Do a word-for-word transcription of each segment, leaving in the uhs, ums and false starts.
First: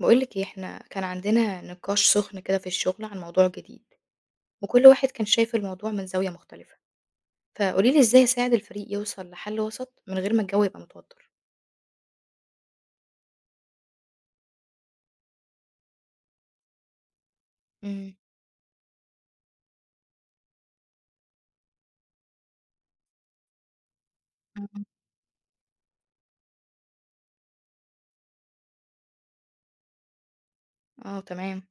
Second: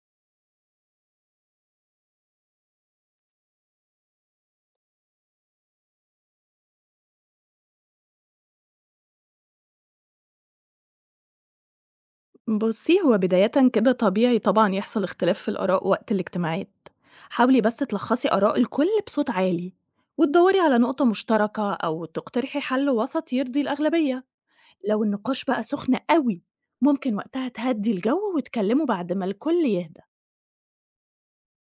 بقولك ايه، احنا كان عندنا نقاش سخن كده في الشغل عن موضوع جديد، وكل واحد كان شايف الموضوع من زاوية مختلفة. فقوليلي ازاي اساعد الفريق يوصل لحل وسط من غير ما الجو يبقى متوتر. بُصّي، هو بدايةً كده طبيعي طبعًا يحصل اختلاف في الآراء وقت الاجتماعات، حاولي بس مم. تلخّصي آراء الكل بصوت عالي، وتدوّري على نقطة مشتركة أو تقترحي حل وسط يرضي الأغلبية، مم. لو النقاش بقى سخن أوي، ممكن وقتها تهدّي الجو وتكلموا بعد ما الكل يهدى. اه، تمام.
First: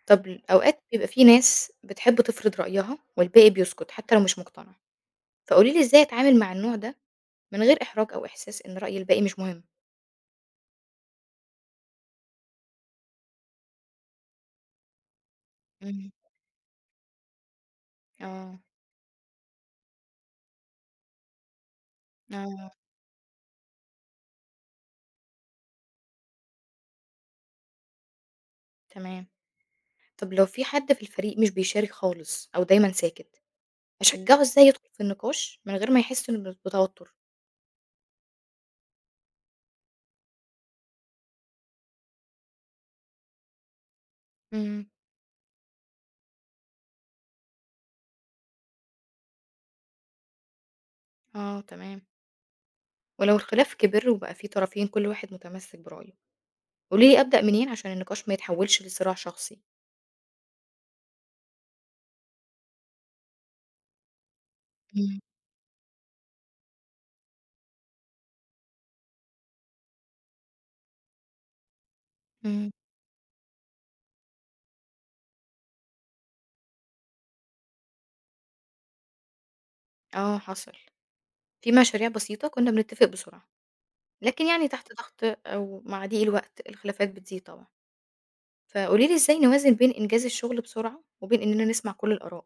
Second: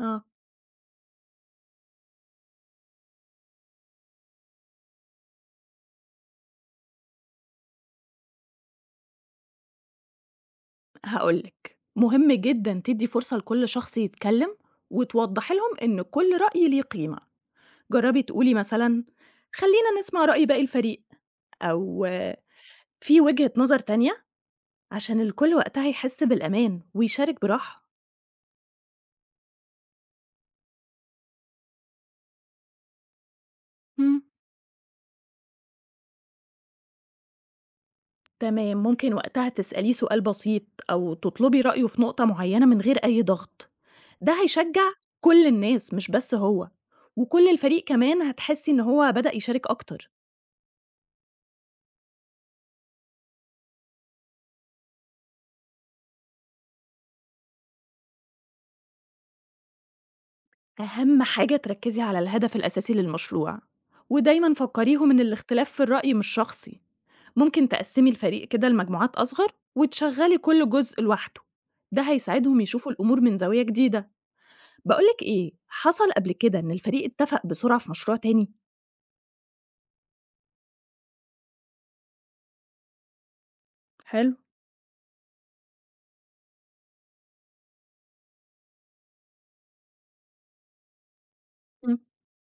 آه. طب اوقات بيبقى في ناس بتحب تفرض رأيها والباقي بيسكت حتى لو مش مقتنع، فقوليلي ازاي اتعامل مع النوع ده من غير احراج او احساس ان رأي الباقي مش مهم. هاقول لِك، مهم جدًا تدّي فرصة لكل شخص يتكلم، وتوضّحي لهم إن مم. كل رأي ليه قيمة، جرّبي تقولي اه. مثلًا خلّينا نسمع رأي باقي الفريق، أو اه، في وجهة نظر تانية عشان الكل وقتها يحس بالأمان ويشارك براحة. تمام. طب لو في حد في الفريق مش بيشارك خالص او دايما ساكت، مم. أشجّعه إزاي يدخل في النقاش من غير ما يحس إنه ب بتوتر؟ تمام، ممكن وقتها تسأليه سؤال بسيط أو تطلبي رأيه في نقطة معينة من غير أي ضغط. ده إمم. هيشجع كل الناس مش بس هو، وكل الفريق كمان هتحسي إن هو بدأ يشارك أكتر. آه، تمام. ولو الخلاف كبِر وبقى في طرفين كل واحد متمسك برأيه، قولي لي أبدأ منين عشان النقاش ما يتحولش لصراع شخصي؟ أهم حاجة تركزي على الهدف الأساسي للمشروع ودايما فكريهم إمم. إن الاختلاف في الرأي مش شخصي. ممكن تقسمي الفريق كده لمجموعات أصغر وتشغلي كل جزء لوحده، ده هيساعدهم إمم. يشوفوا الأمور من زاوية جديدة. بقولك إيه، حصل قبل كده إن الفريق اتفق بسرعة في مشروع تاني؟ آه، حصل، في مشاريع بسيطة كنا بنتفق بسرعة، حلو. لكن يعني تحت ضغط أو مع ضيق الوقت الخلافات بتزيد طبعًا، فقولي لي إزاي نوازن بين إنجاز الشغل بسرعة وبين إننا نسمع كل الآراء؟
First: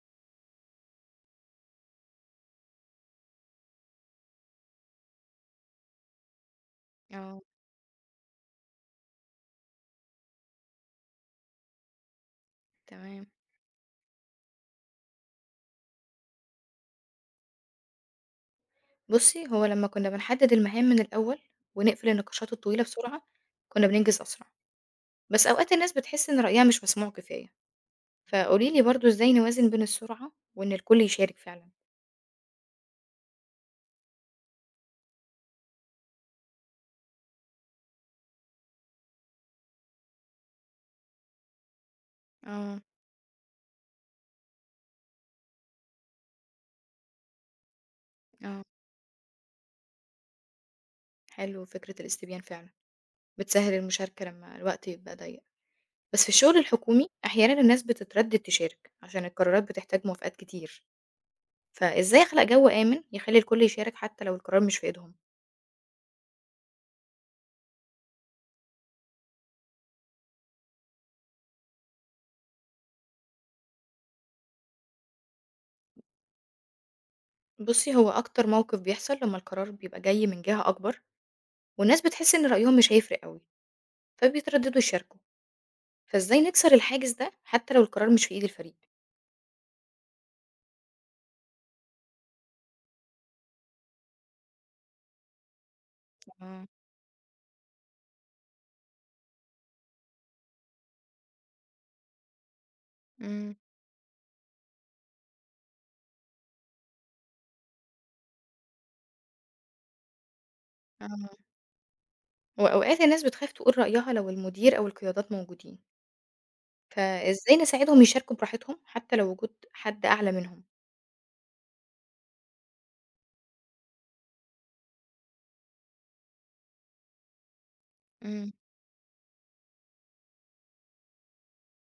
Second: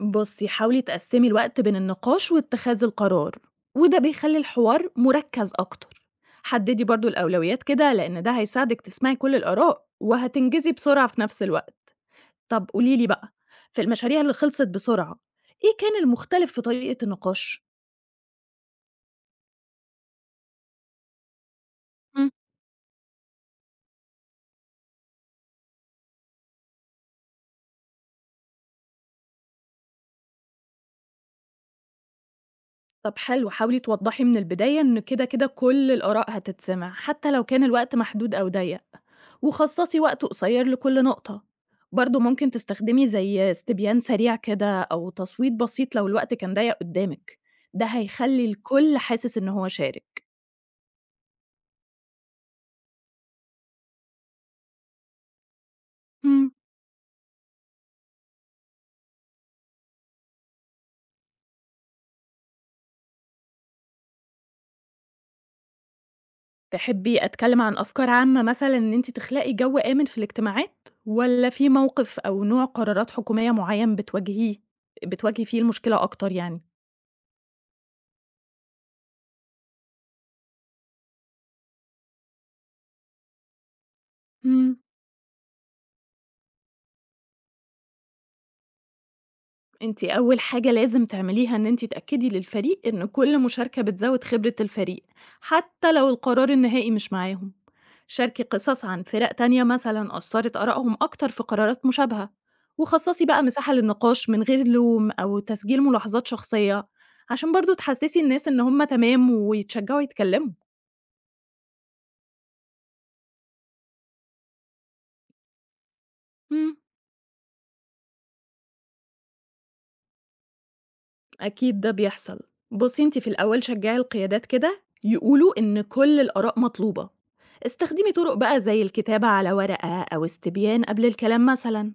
بصي، حاولي تقسمي الوقت بين النقاش واتخاذ القرار، وده بيخلي الحوار مركز أكتر. حددي برضو آه. الأولويات كده، لأن ده هيساعدك تسمعي كل الآراء وهتنجزي بسرعة في نفس الوقت. طب قوليلي تمام. بقى، في المشاريع اللي خلصت بسرعة إيه كان المختلف في طريقة النقاش؟ بُصّي، هو لمّا كنا بنحدد المهام من الأول ونقفل النقاشات الطويلة بسرعة، كنا بننجز أسرع. بس أوقات الناس بتحس إن رأيها مش مسموع كفاية، فقولي لي برضه إزاي نوازن بين السرعة وإن الكل يشارك فعلًا؟ طب حلو، حاولي توضّحي من البداية إن كده، كده كل الآراء هتتسمع، حتى لو كان الوقت محدود أو ضيّق، وخصّصي وقت قصير لكل نقطة. برضه ممكن آه. تستخدمي زي استبيان سريع كده أو تصويت بسيط لو الوقت كان ضيّق قدّامِك، ده هيخلّي آه، الكل حاسس إن هو شارك. حلو فكرة الاستبيان فعلًا، بتسهّل المشاركة لمّا الوقت يبقى ضيّق، بس في إمم. الشغل الحكومي أحيانًا الناس بتتردد تشارك عشان القرارات بتحتاج موافقات كتير. فإزاي أخلق جو آمن يخلّي الكل يشارك حتى لو القرار مش في إيدهم؟ تحبي أتكلم عن أفكار عامة مثلًا إن أنتِ تخلقي جو آمن في الاجتماعات، والّا في موقف أو نوع قرارات حكومية معيّن بتواجهيه بتواجهي فيه المشكلة أكتر يعني؟ بُصّي، هو أكتر موقف بيحصل لمّا القرار بيبقى جاي من جهة أكبر والناس بتحس إن رأيهم مش هيفرق أوي، إمم. فبيترددوا يشاركوا. فإزاي نكسر الحاجز ده حتى لو القرار مش في إيد الفريق؟ أنتِ أول حاجة لازم تعمليها إن أنتِ تأكدي للفريق إن كل مشاركة بتزود خبرة الفريق، حتى لو القرار آه. النهائي مش معاهم. شاركي قصص عن فرق تانية مثلًا أثرت آرائهم أكتر في قرارات مشابهة، وخصصي بقى إمم. مساحة للنقاش من غير لوم أو تسجيل ملاحظات شخصية، عشان برضه تحسسي الناس إن هم تمام ويتشجعوا يتكلموا. آه. وأوقات الناس بتخاف تقول رأيها لو المدير أو القيادات موجودين، إمم. فإزاي نساعدهم يشاركوا براحتهم حتى لو وجود حد أعلى منهم؟ أكيد ده بيحصل. بصي انت في الأول شجعي القيادات كده يقولوا إن كل الآراء مطلوبة. استخدمي طرق إمم. بقى زي الكتابة على ورقة أو استبيان قبل الكلام مثلا،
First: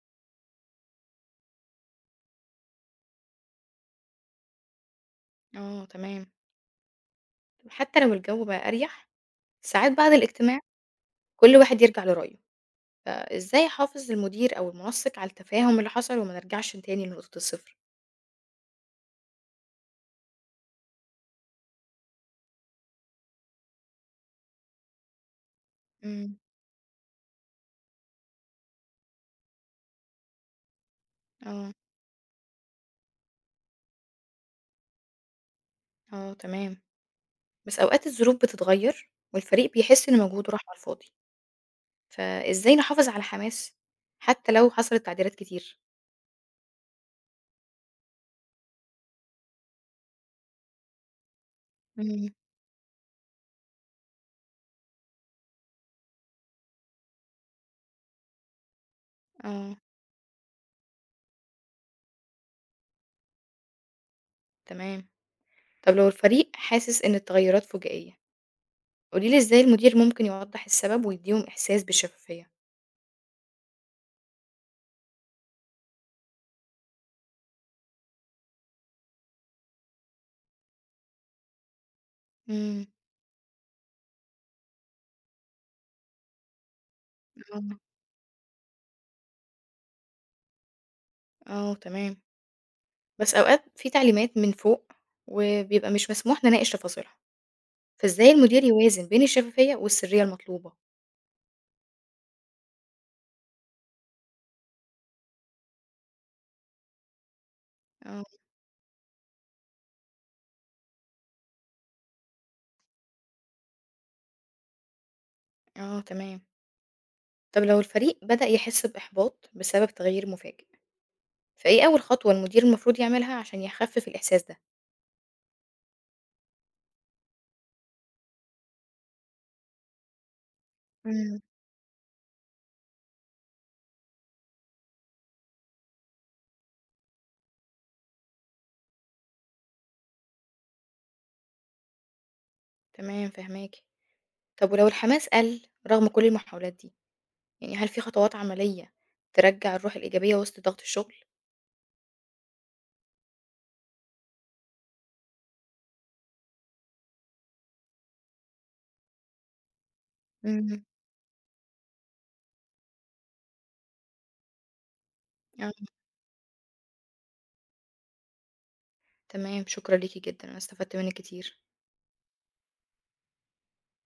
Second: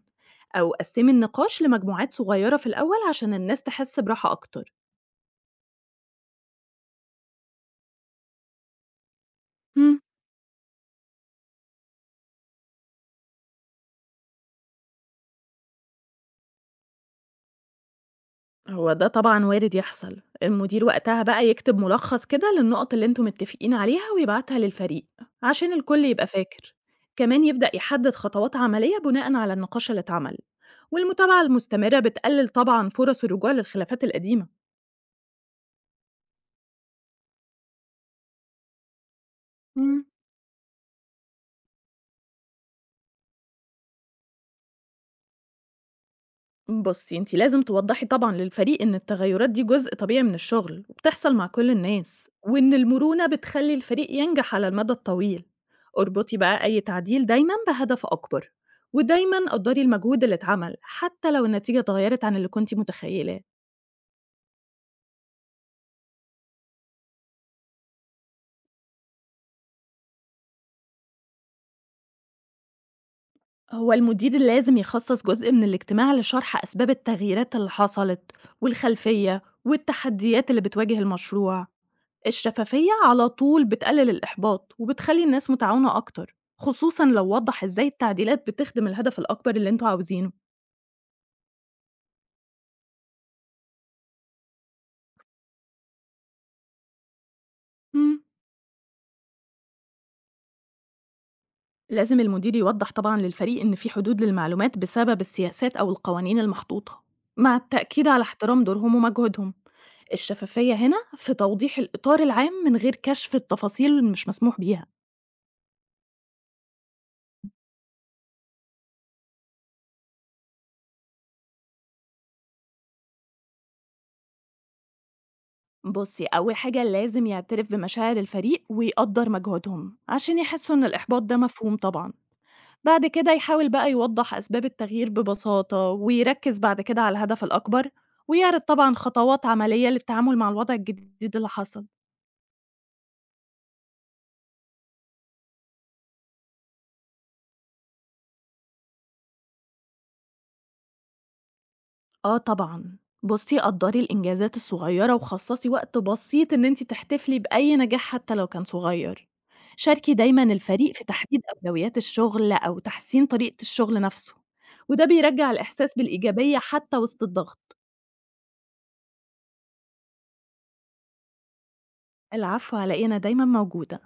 أو قسمي النقاش لمجموعات صغيرة في الأول عشان الناس تحس براحة أكتر. آه، تمام، حتى لو الجو بقى أريح، ساعات مم. بعد الاجتماع كل واحد يرجع لرأيه، فإزاي أحافظ المدير أو المنسق على التفاهم اللي حصل وما نرجعش تاني لنقطة الصفر؟ هو ده طبعًا وارد يحصل، المدير وقتها بقى يكتب ملخص كده للنقط اللي أنتم متفقين عليها ويبعتها للفريق، عشان الكل يبقى إمم. فاكر، كمان يبدأ يحدد خطوات عملية بناءً على النقاش اللي اتعمل، والمتابعة آه. المستمرة بتقلل طبعًا فرص الرجوع للخلافات القديمة. آه، تمام. بس أوقات الظروف بتتغير والفريق مم. بيحس إن مجهوده راح على الفاضي، فإزاي نحافظ على الحماس حتى لو حصلت تعديلات كتير؟ بُصّي، أنتِ لازم توضّحي طبعًا للفريق إن التغيُّرات دي جزء طبيعي من الشغل وبتحصل مع كل إمم. الناس، وإن المرونة بتخلّي الفريق ينجح على المدى الطويل. اربطي بقى أي تعديل دايمًا بهدف أكبر، ودايمًا آه. قدّري المجهود اللي اتعمل حتى لو النتيجة اتغيّرت عن اللي كنتِ متخيّلاه. تمام. طب لو الفريق حاسس إن التغيرات فُجائية، قولي لي إزاي المدير ممكن يوضّح السبب ويدّيهم إحساس بالشفافية؟ هو المدير لازم يخصّص جزء من الاجتماع لشرح أسباب التغييرات اللي حصلت والخلفية والتحديات اللي بتواجه المشروع. إمم. الشفافية على طول بتقلل الإحباط وبتخلي الناس متعاونة أكتر، خصوصا لو وضح آه. إزاي التعديلات بتخدم الهدف الأكبر اللي انتوا عاوزينه. آه، تمام. بس أوقات في تعليمات من فوق وبيبقى مش مسموح نناقش تفاصيلها، مم. فإزاي المدير يوازن بين الشفافية والسرية المطلوبة؟ لازم المدير يوضح طبعا للفريق إن في حدود للمعلومات بسبب السياسات أو القوانين المحطوطة، مع التأكيد على آه. احترام دورهم ومجهودهم. الشفافية هنا في توضيح الإطار العام من غير كشف التفاصيل اللي مش مسموح بيها. آه، تمام. طب لو الفريق بدأ يحس بإحباط بسبب تغيير مفاجئ، فإيه أول خطوة المدير المفروض يعملها عشان يخفف الإحساس ده؟ بصي، أول حاجة لازم يعترف بمشاعر الفريق ويقدر مجهودهم عشان يحسوا إن الإحباط ده إمم. مفهوم طبعا. بعد كده يحاول بقى يوضح أسباب التغيير ببساطة ويركز بعد كده على الهدف الأكبر، ويعرض طبعا خطوات عملية للتعامل مع الوضع الجديد اللي حصل. تمام، فاهماكِ. طب ولو الحماس قل رغم كل المحاولات دي، يعني هل في خطوات عملية ترجّع الروح الإيجابية وسط ضغط الشغل؟ آه طبعا. بصي قدري الإنجازات الصغيرة وخصصي وقت بسيط إن أنت تحتفلي بأي نجاح حتى لو كان صغير. شاركي دايما إمم. الفريق في تحديد أولويات الشغل أو تحسين طريقة الشغل نفسه، وده بيرجع آه، الإحساس بالإيجابية حتى وسط الضغط. تمام، شكرًا ليكِ جدًا، أنا استفدت منِّك كتير. العفو، على إيه، أنا دايما موجودة.